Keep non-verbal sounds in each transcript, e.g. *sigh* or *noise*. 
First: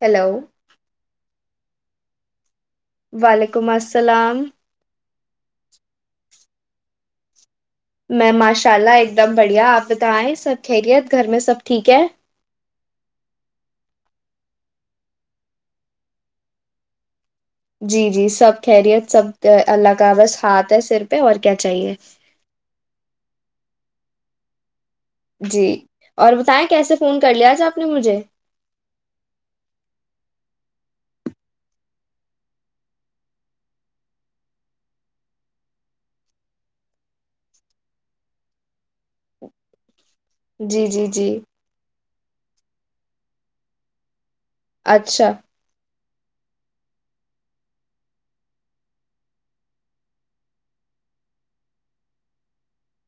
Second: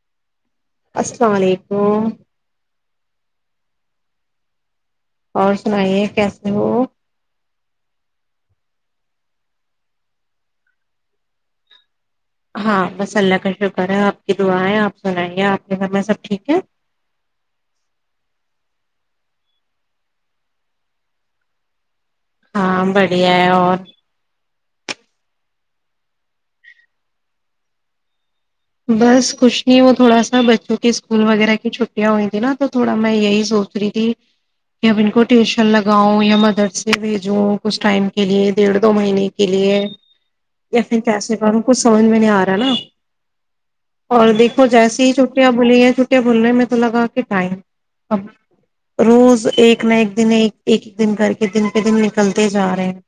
hello السلام علیکم وعلیکم السلام اور سنائیے کیسے وہ میں ماشاء اللہ ایک دم بڑھیا آپ بتائیں سب خیریت گھر میں سب ٹھیک ہے ہاں بس اللہ کا شکر ہے آپ کی دعائیں آپ سنائیے آپ کے گھر میں سب ٹھیک ہے جی جی سب خیریت سب اللہ کا بس ہاتھ ہے سر پہ اور کیا چاہیے ہاں بڑھیا ہے اور جی اور بتائیں کیسے فون کر لیا تھا آپ نے مجھے بس کچھ نہیں وہ تھوڑا سا بچوں کے اسکول وغیرہ کی چھٹیاں ہوئی تھیں نا تو تھوڑا میں یہی سوچ رہی تھی کہ اب ان کو ٹیوشن لگاؤں یا مدر سے بھیجوں کچھ ٹائم کے لیے ڈیڑھ دو مہینے کے لیے یا جی پھر جی جی کیسے باروں کو سمجھ میں نہیں آ کار ہے نا اور دیکھ ہو جیسی اچھا چھوٹیاں بولی ہیں چ کیا بول رہنے میں تو لگا کہ ٹائم اب روز ایک نہ ایک دن ایک ایک ایک دن کر کے دن پہ دن نکلتے جا رہے ہیں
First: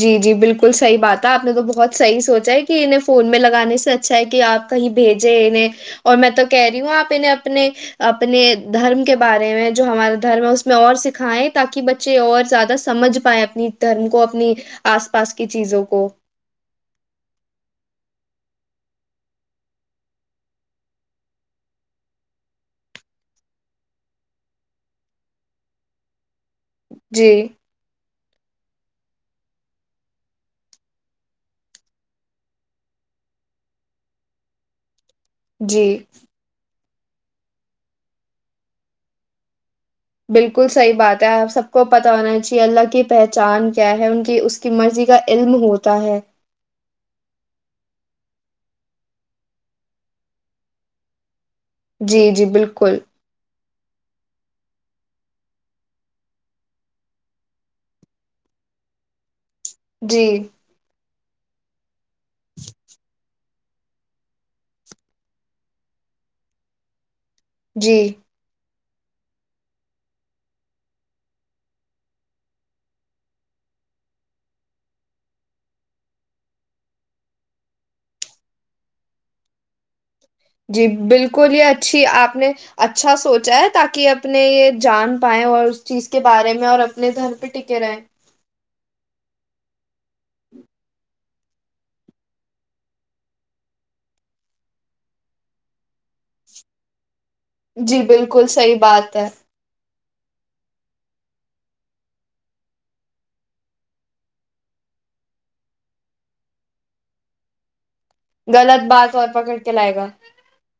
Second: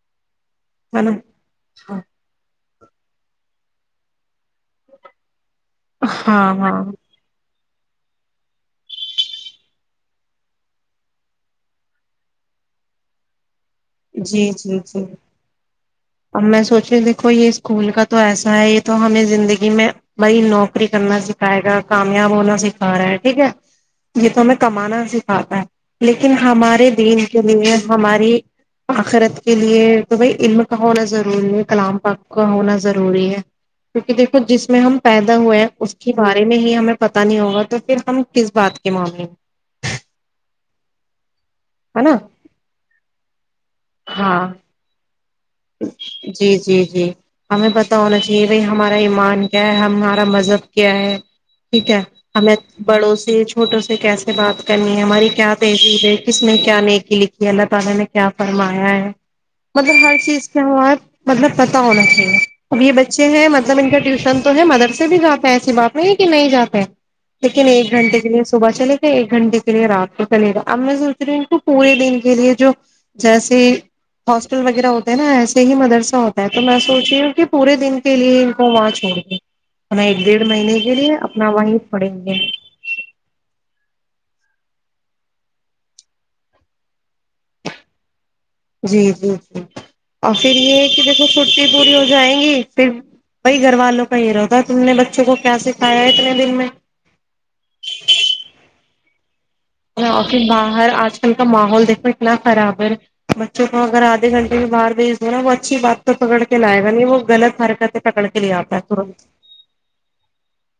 جی جی بالکل ل صحی ہے نا بات ہےپ نے تو بہت صح سوچا ہے کہ انہیں فون میں لگانے سے اچھا ہے کہ آپ کہیں بھیجے انہیں اور میں تو ہاں کہہ رہی ہاں ہوں آپنے اپنے اپنے دھرم کے بارے میں جو ہمارا دھرم ہے اس میں اور سکھائےیں تاکہ بچے اور زیادہ سمجھ پائیں اپنی دھرم کو جی اپنی جی آس پاس کی چیزوں کو اب میں سوچی دیکھو یہ اسکول کا تو ایسا ہے یہ تو ہمیں زندگی میں بائی نوکری کرنا سکھائے گا کامیاب ہونا سکھا رہا ہے ٹھیک ہے یہ تو ہمیں کمانا سکھاتا ہے لیکن ہمارے ے دن جی کے لیے ہماری آخرت کے لیے تو بھائی علم کا ہونا ضروری ہے کلام کا کا ہونا ضروری ہے کیونکہ دیکھو جس میں ہم پیدا ہوئے ہے جی اس کے بارے میں ہی ہمیں پت نہیں ہوگا تو پھر ہم کس بات کے معاملے بالکل صحیح بات ہے آپ سب کو ہے پتتا نا ہونا چاہے اللہ کی پہ چاند کیا ہے ان کی ہاں اس کی مرضی کا علم ہوتا ہے جی جی جی ہمیں پتا ہونا چاہ یہ بھائی ہمارا ایمان کیا ہے ہمارا مذہب کیا ہے ٹھیک ہے جی جی ہمیں بالکل بڑوسی *unintelligible* مطلب ہر جی چیز مطلب پتا ہونا چاہیے اب یہ بچے ہیں مطلب ان کا ٹیوشن تو ہے مدر سے بھی جاتا ہے ایسی بات میں یہ کہ نہیں جاتے ہے لیکن ایک جی گھنٹے کے لیے صبح چلے ایک گھنٹے کے لیے رات کو چلے گا اب میں سوچ رہی ہوں ان کو پورے دن کے لیے جو جیس ہاسٹل وغیرہ ہو نا ایسے ہی مدرسہ ہوتا ہے تو میں سوچی ہوں کہ پورے دن کے لیے ان کو وہاں چھوڑ کےا جی بالکل ہی اچھی آپ گے نے اچھا سوچا ہے تاکہ کہ اپنے یہ جان پائیں اور اس چیز کے بارے میں اور اپنے دھر پہ ٹکے رہیں جی جی جی اور پھر یہ ہے کہ دیکھو چھٹی پوری ہو جائیں گی پھر وہی گھر والوں کا یہ رہاتا تم نے بچوں کو کیا سکھایا ہے اتنے دن میں جی بالکل صحیح بات ت اور پھر باہر آج کل کا ماحول دیکھو اتنا خراب ہے بچوں کو اگر آدھے گھنٹے میں باہر بھیج دو نا وہ اچھی بات تو پکڑ کے لائے گا نہیں وہ غط حرکتیں پکڑ کے لے آتا ہے غلط بات ترنت اور پکڑ کے لائے گا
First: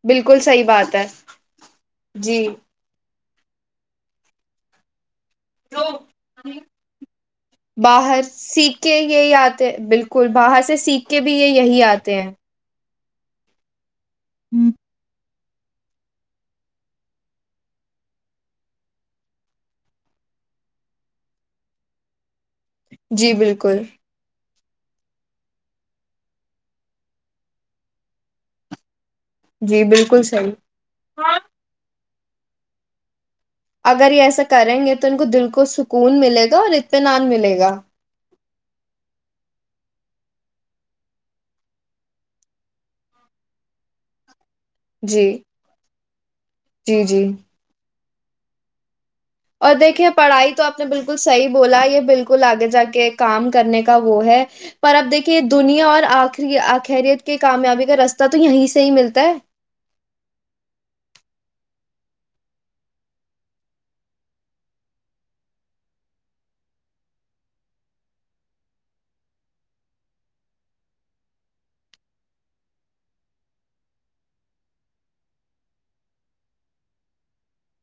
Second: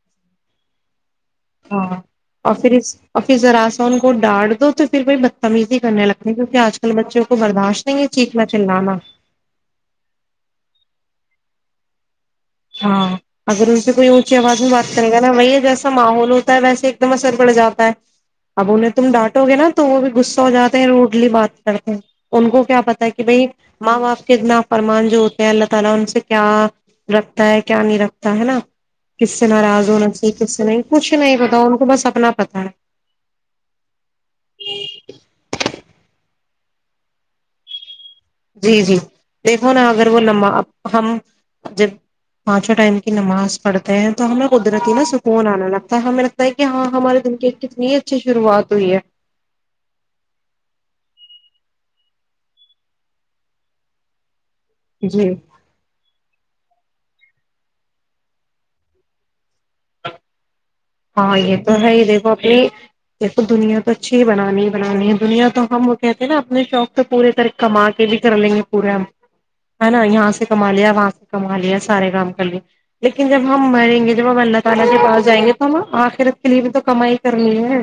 بالکل صحیح بات ہے ہاں جی اور پھر اور پھرراسون کوڈ ڈان دو تو صرف برداشت نہیں ہے باہر چیخنا سیکٹ چلانا کے یہی آتے بالکل باہر سے سیکھ کے بھی یہ یہی آتے ہیں ہاں اگر میں کوئی اونچی آواز میں بات کر گا جیسا ماحول ہوتا ہے ویسے ایک دم اثر پڑ جاتا ہے اب انہیں تم ڈانٹو گے نا تو وہ بھی غصہا ہو جاتے ہیں روڈلی بات کرتے ہیں ان کو کیا پتا ہے کہ جی بھائی بالکل ماں باپ کے انا جو ہوتے ہیں اللہ تعالی ان سے رکھتا ہے کیا نہیں رکھتا ہے نا کس سے جی ناراض ہونا بالکل چاہے صحیح کس سے نہیں کچھ نہیں پتا ان کو بس اپنا پتا ہ *inaudible* اگر یہ ایسا کریں گے تو ان کو دل کو سکون ملے گا اور اطینان ملے گا جی جی دیکھو نا اگر وہ نماز ہم جب پانچوں ٹائم کی نماز پڑھتے ہیں تو ہم لوگ قدرتی نہ جی سکون آا لگتا تو ہم نے *unintelligible* کہ ہاں جی ہمارے جی دن کے کتنے اچ شروعات ہوئی ہے اور دیکھیے پڑھائی تو آپ نے بالکل صحیح بولا یہ بالکل آگے جا کے کام کرنے کا وہ ہے پر اب جی دیکھیے دنیا اور آخری آخری کے کامیابی کا رستہ تو یہیں سے ہی ملتا ہے ہے یہ دیکھو اپنے دیکھو دنیا تو اچھی بنانی بنانی ہے دنیا تو ہم وہ کہتے ہیں نا اپنے شوق پہ پوری طرح کما کے بھی کر لیں گے پورے جہاں سے کما لیا وہاں سے کما لیا سارے کام لیکن جب ہم مریں گے جب ہم اللہ تعالی کے پاس جائیں گے آخرت کے لیے بھی تو کمائی کرنی ہے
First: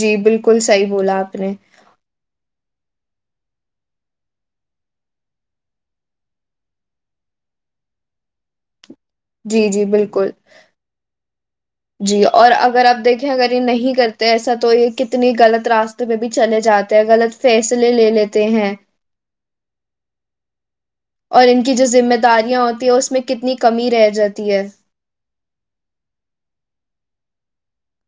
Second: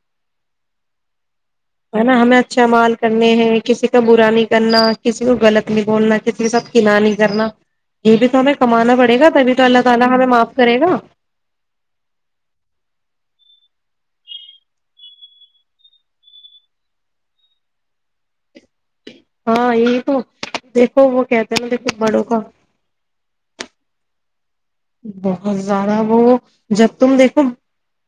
جی بالکل صحیح بولا آپ نے ہے نا ہمیں اچھا مال کرنے ہیں کسی کا برا نہیں کرنا کسی کو غلط نہیں بولنا کسی کے ساتھ کنا نہیں کرنا یہ بھی تو ہمیں کمانا پڑتا ے گا تبھی تو جی جی اللہ تایں بالکل معاف کرے گا جی اور اگر آپ دیکھیں اگر یہ نہیں کرتے ایسا تو یہ کتنی غلط راستے میں بھی چلے جاتے ہیں غلط فیصلے لے لیتے ہیں ہاں یہی تو دیکھو وہ اور کہتے ہیں ان نا کی جو دیکھو ذمہ بڑوں کا داریاں ہوتی ہیں اس میں کتنی کمی رہ جاتی تی ہے *unintelligible* بہت زیادہ وہ جب تم دیکھو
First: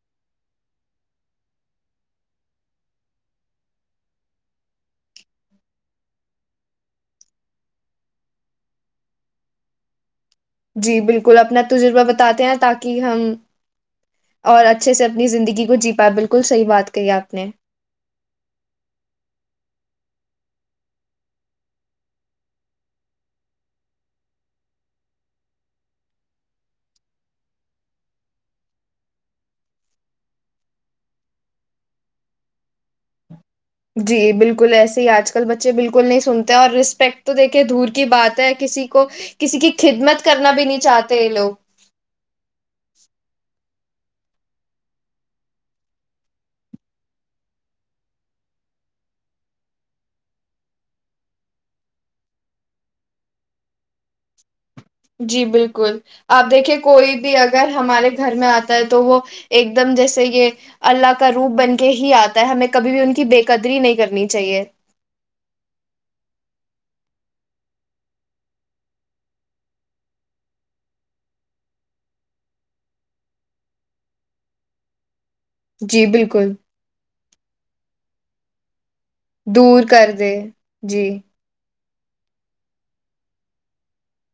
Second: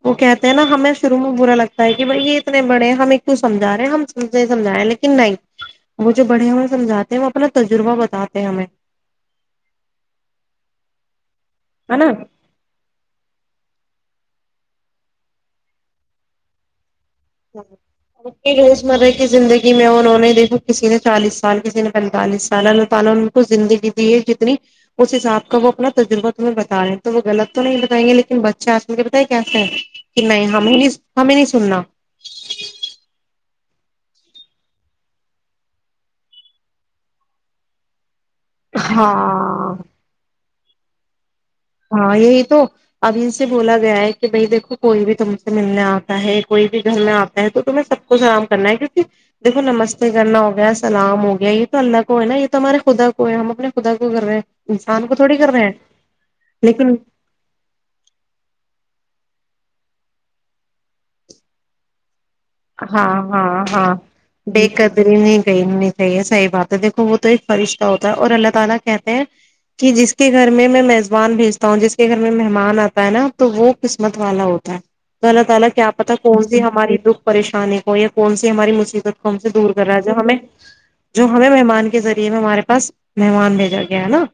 وہ کہتے ہیں نا ہمیں شروع میں برا لگتا ہے کہ بھائی یہ اتنے بڑے ہیں ہم ایک کو سمھا رہے ہیں ہم نہیں سمجھا رہے ہیں لیکن نہیں وہ جو بڑے ہمیں سمجھاتے ہیں وہ اپنا تجربہ بتاتے ہمیں جی بالکل کل اپنا ہے تجربہ نا بتاتے ہیں تاکہ ہم اور اچھے سے اپنی زندگی کو جی پا بالکل صحی بات کر ہ روز مرہ کی زندگی میں اور کسی نے چالیس سال کسی نے پیٹلس سالہ نو کو زندگی دی ہے کتنی اس حساب کا وہ اپنا تجربہ تمہیں بتا رہے تھے وہ جنت کو نہیں بتائیں گے لیکن بچہ اتی یہ بتائیں کیسا ہے کہ نہیں ہم ہی نہیں ہمیں نہیں سننا جی بالکل ایسے ہی آج کل بچے بالکل نہیں سنتے اور رسپیکٹ تو دیکھے دور کی بات ہے کسی کو ہاں کسی کی خدمت کرنا بھی نہیں چاہتے ت لوگ *unintelligible* ہاں یہی تو ابھی سے بولا گیا ہے کہ بھائی دیکھو کوئی بھی تم سے ملنے آتا ہے کوئی بھی گھر میں آتا ہے تو تمہیں سب کو سلام کرنا ہے کیونکہ دیکھو نمستے کرنا ہوگیا سلام ہو گیا یہ تو اللہ کو ہے نا یہ تو ہمارے خدا کو ہے ہم اپنے خدا کو کر رہے ہیں انسان کو تھوڑی جی کر رہے ہیں بالکل آپ دیکھیے لیکن کوئی بھی اگر ہمارے گھر میں آتا ہے تو وہ ایک دم جیسے یہ اللہ کا روپ بن کے ہی آتا ہے ہمیں کبھی بھی ان ہاں کی بے ہاں قدری ہاں نہیں کرنی بے چاہیے قدری نہیں گئی نہیں کہئی ہے سحی بات ہ *inaudible* غلط ہےلہ کیا جی پتا کون بالکل سی ہماری د کو یہ کون سی ہماری مصیبت ہم سے دور کر رہا ہے جو ہمیں جی جو ہمیں مہمان کے ذریعے میں ہمارے پاس مہمان بھیجا گیا نا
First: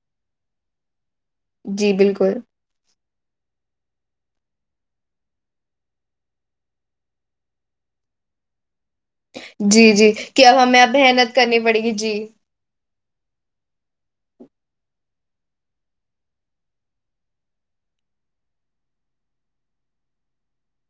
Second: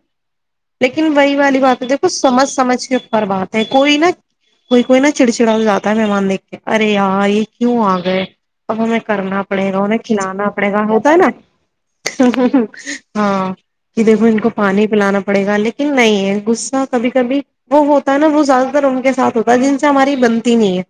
لیکن لیکن وہی والی جی باتیںیکھو بالکل سمجھ سمجھ کے اور بات ہے کوئی نا کوئی کوئی نا چڑچڑاو جاتا ہے مہمان دیکھ کے ارے یار یہ کیوں آ گئے *unintelligible* اب ہمیں کرنا پڑے گا جی انہیں جی کہ کھلانا اب پڑے ہمیں گا اب ہوتا ہے نا محنت کرنی پڑے گی جی ہاں کہ دیکھو ان کو پانی پلانا پڑے گا لیکن نہیں ہے غصہ کبھی کبھی وہ ہوتا ہے نا وہ زیادہ تر ان کے ساتھ ہوتا ہے جن سے ہماری بنتی نہیں ہے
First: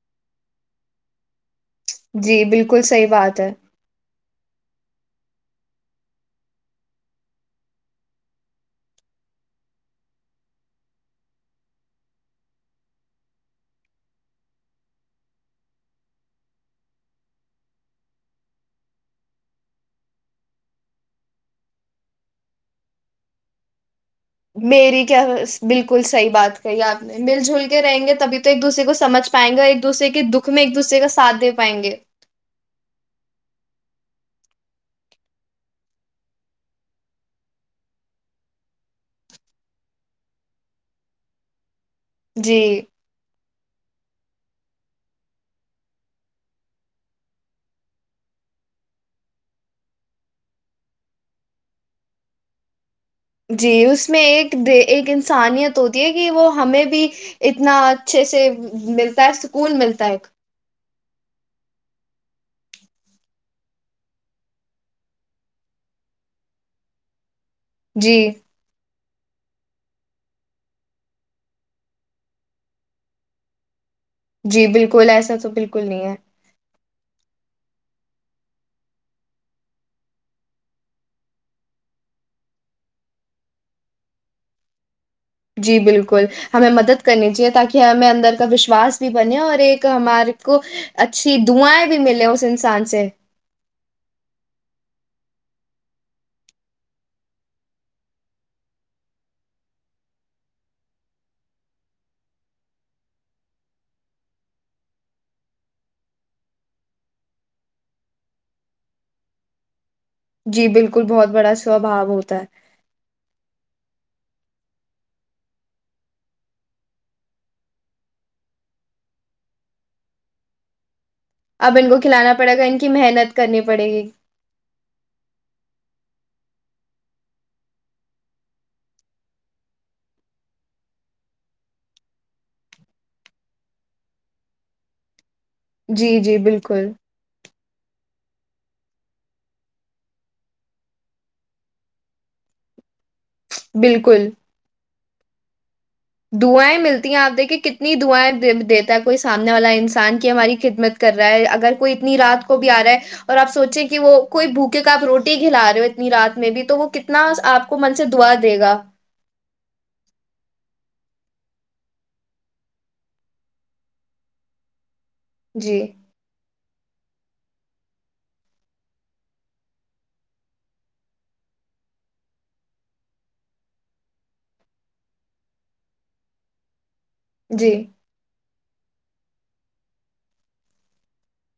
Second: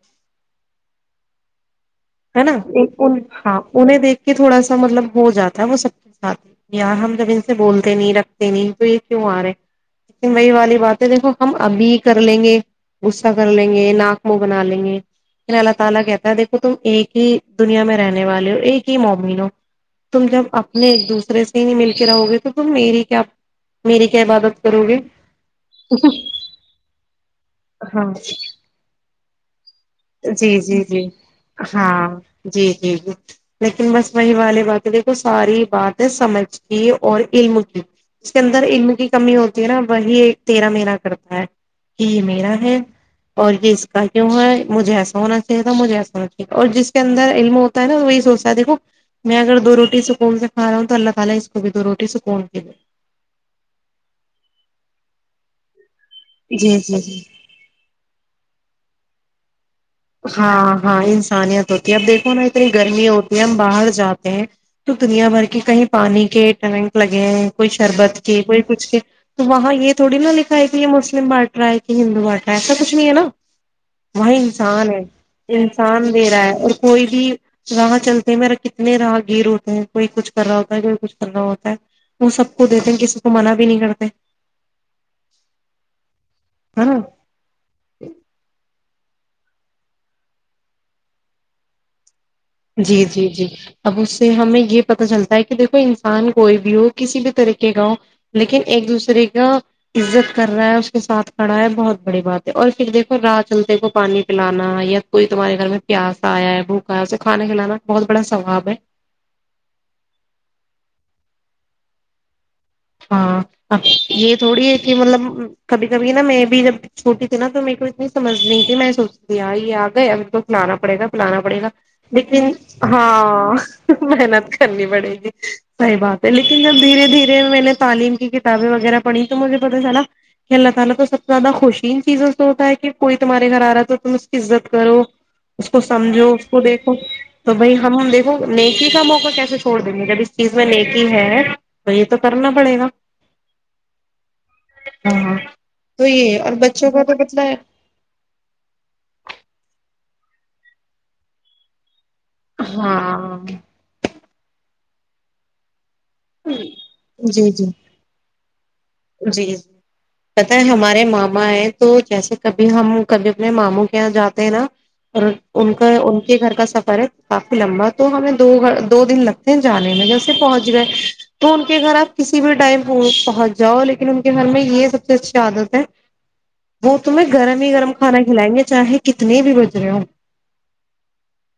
ہے جی نا بالکل صحیح ان بات ہے ہاں انہیں دیکھ کے تھوڑا سا ہ تم ایک ہی دنیا میں رہنے والے ہو ایک ہی مومن ہو تم جب اپنے ایک دوسرے سے نہیں مل کے رہو گے تو تم میری کیا میری کیا عبادت کرو گے میری کیا بالکل صحیح بات کہی آپ نے مل جل کے رہیں ہاں گے تبھی تو ایک دوسے کو سمجھ پائیں گے اور ایک دوسرے کے دکھ جی میں ایک جی دوسے جی کا ساتھ دے پائیں گے ہاں جی جی جی لیکن بس وہی والی باتیں دیکھو ساری باتیں سمجھ کی اور علم کی اس کے اندر علم کی کمی ہوتی ہے نا وہی ایک تیرا میرا کرتا ہے کہ یہ میرا جی ہے اور یہ اس کا کیوں ہے مجھے ایسانا چاہیے تھا مجھے ایسانا ہ جی اس میں ایک ایک انسانیت ہوتی کہ وہ جی ہمیں جی بھی جی اتنا اچھے سے ملتا دس ہاں ہاں انسانیت ہوتی ہے اب دیکھو نا اتنی گرمی ہوتی ہم باہر جاتے ہیں تو دنیا بھر کے کہیں پانی کے ٹینک لگے ہیں کوئی جی شربت کے کوئی کچھ کے تو وہاں یہ تھوڑی نا لکھا ہے کہ یہ مسلم بانٹ رہا ہے کہ ہندو بانٹ رہا ہے ایسا کچھ نہیں ہے نا وہیں جی انسان ہے بالکل ایسا تو بالکل انسان نہیں دے رہا ہے اور کوئی بھی راہ چلتے میرا کتنے راہ گیر ہوتے ہیں کوئی کچھ کر رہا ہوتا ہے کوئی کچھ کر رہا ہوتا ہے وہ سب کو دیتے ہیں کسی کو منع بھی نہیں کرتے جی بالکل ہمیں ہے نا مدد کرنی چاہیے تاکہ ہمیں اندر کا وشواس بھی بنے اور ایک ہمارے کو اچھی دعائیں بھی ملے اس انسان جی سے جی جی اب اس سے ہمیں یہ پت چلتا ہے کہ دیکھو انسان کوئی بھی ہو کسی بھی طریقے کا ہو لیکن ایک دوسرے کا عزت کر رہا ہے اس کے ساتھ کھڑا ہے بہت بڑی بات ہے اور پھر دیکھو رات چلتے کو پانی پلانا یا کوئی تمہارے گھر میں پیاس آیا ہے بھوکا اس کھانا کھلانا بہت بڑا سثواب ہے جی بالکل بہت بڑا سوباؤ ہوتا ہے ہاں اب یہ تھوڑی ہے کہ مطلب کبھی کبھی نا میں بھی جب چھوٹی تھی نا تو میرے کو اتنی سمجھ نہیں تھی میں سوچتی ہ یہ آ گیا میر کو سنانا پڑے گا بلانا پڑے گا اب ان کو کھلانا لیکن پڑے گا ان کی محنت ہاں کرنی پڑے گی محنت کرنی پڑے گی صحیح بات لیکن جب دھیرے دھیرے میں نے ہ اس کو جی سمجھو جی اس کو بالکل دیکھو تو بھائی ہم ہم دیکھ وہ نیکی کا موقع کیسے چھوڑ دیں گے جب اس چیز میں نیکی ہے تو یہ تو کرنا ہمڑے گا بالکل ہاں ہاں تو یہ اور دعائیں بچوں کا ملتی تو ہیں آپ پتلا ہے دیکھیے کتنی دعائیں دیتا ہے کوئی سامنے والا انسان سان کی ہماری خدمت کر رہا ہے اگر کوئی رات کو بھی آ رہا ہے اور ہاں آپ سوچیں کہ وہ کوئی بوک کیونک آپ روٹی کھلا رہ ہو نی رات میں بھی جی تو وہ کتنا جی آپ کو من سے دعا دے گا جی جی پت ہے ہمارے ماما ہے تو جیسے کبھی ہم کبھی اپنے ماموں کے یہاں جاتے ہیں نا اور ان جی کا ان کے گھر کا سب کافی لمبا تو ہمیں دو گ دو دن لگتے ہیں جانے میں جیسے پہنچ گئے تو ان کے گھر آپ کسی بھی ٹائم پہنچ جاؤ لیکن ان کے گھر میں یہ سب سے اچھی عادت ہے وہ تمہیں گرم ہی جی گرم کھان کھلائیں گے چاہے کتنے بھی گزرے ہ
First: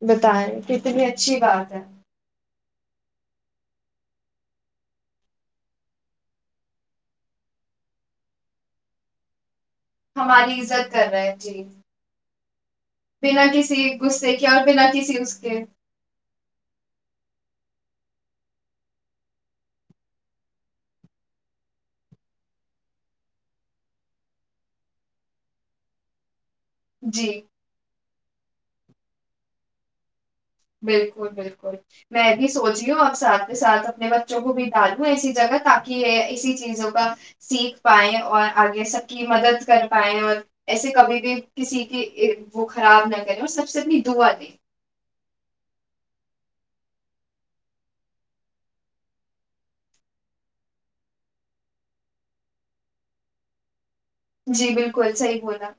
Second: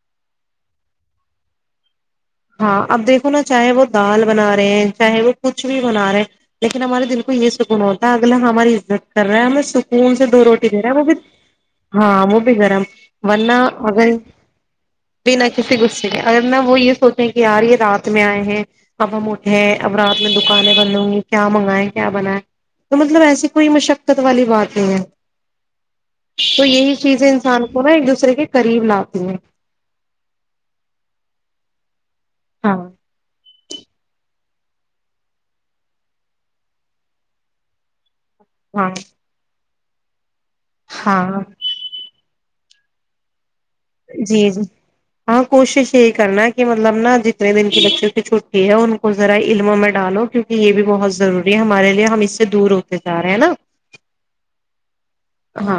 بتائیں کتنی اچھی بات ہے ہاں اب دیکھو نا چاہے وہ دال بنا رہے ہیں چاہے وہ کچھ بھی بنا رہے ہیں لیکن ہمارے دل کو یہ سکون ہوتا ہے اگلا ہماری عزت کر رہا ہے ہمیں سک اون سے دو ہماری روٹی دے رہا عزت ہے وہ کر بھی رہے ہیں جی ہاں وہ بھی گرم بنا ورنہ کسی اگر غصے کے اور بنا کسی اس بنا کے کسی غصے کے اگر نہ وہ یہ سوچ کہیار یہ رات میں آئے ہیں اب ہم اٹھے ہیں اب رات میں دکانیں بند ہوں گی کیا منگائےیں کیا بنیں تو مطلب ایسی کوئی مشقت والی بات نہیں ہے تو یہی چیزیں جی انسان کو نا ایک دوسرے کے کر قریب لاتتی ہیں بالکل بالکل میں بھی ہاں سوچی ہوں آپ ساتھ ہی ساتھ اپنے ب بچوں کو بھی ڈالوں ایسی جگہ تاکہ اسی چیزوں کا سیکھ پائائے اور آگے ہاں سب کی مدد کر پائے اور ایسے کبھی بھی ہاں کسی کی وہ خراب نہ کرے اتنی دعا جی دیں جی ہاں کوشش یہی کرنا ہے کہ مطلب نا جتنے دن کی بچوں کی چھٹی ہے ان کو ذرا علموں میں ڈالو کیونکہ یہ بھی بہت ضروری ہے ہمارے لیے ہم اس سے دور ہوتے جا رہے ہیں نا جی بالکل صحیح بولا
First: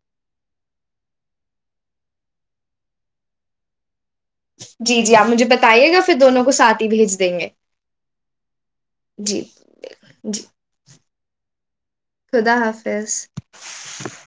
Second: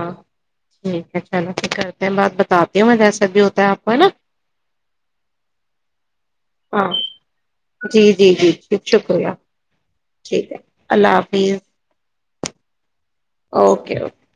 لا کرتے ہیں بات بتاات میں ج ایسا بھی ہوتا ہے آپ کا نا جی جی آپ مجھے بتائیے گا پھر دونوں کو ساتھ ہی ہاں بھیج دیں گے جی جی جی ٹھیک شکریہ جی جی ٹھیک ہے اللہ حافظ خدا حافظ اوکے اوکے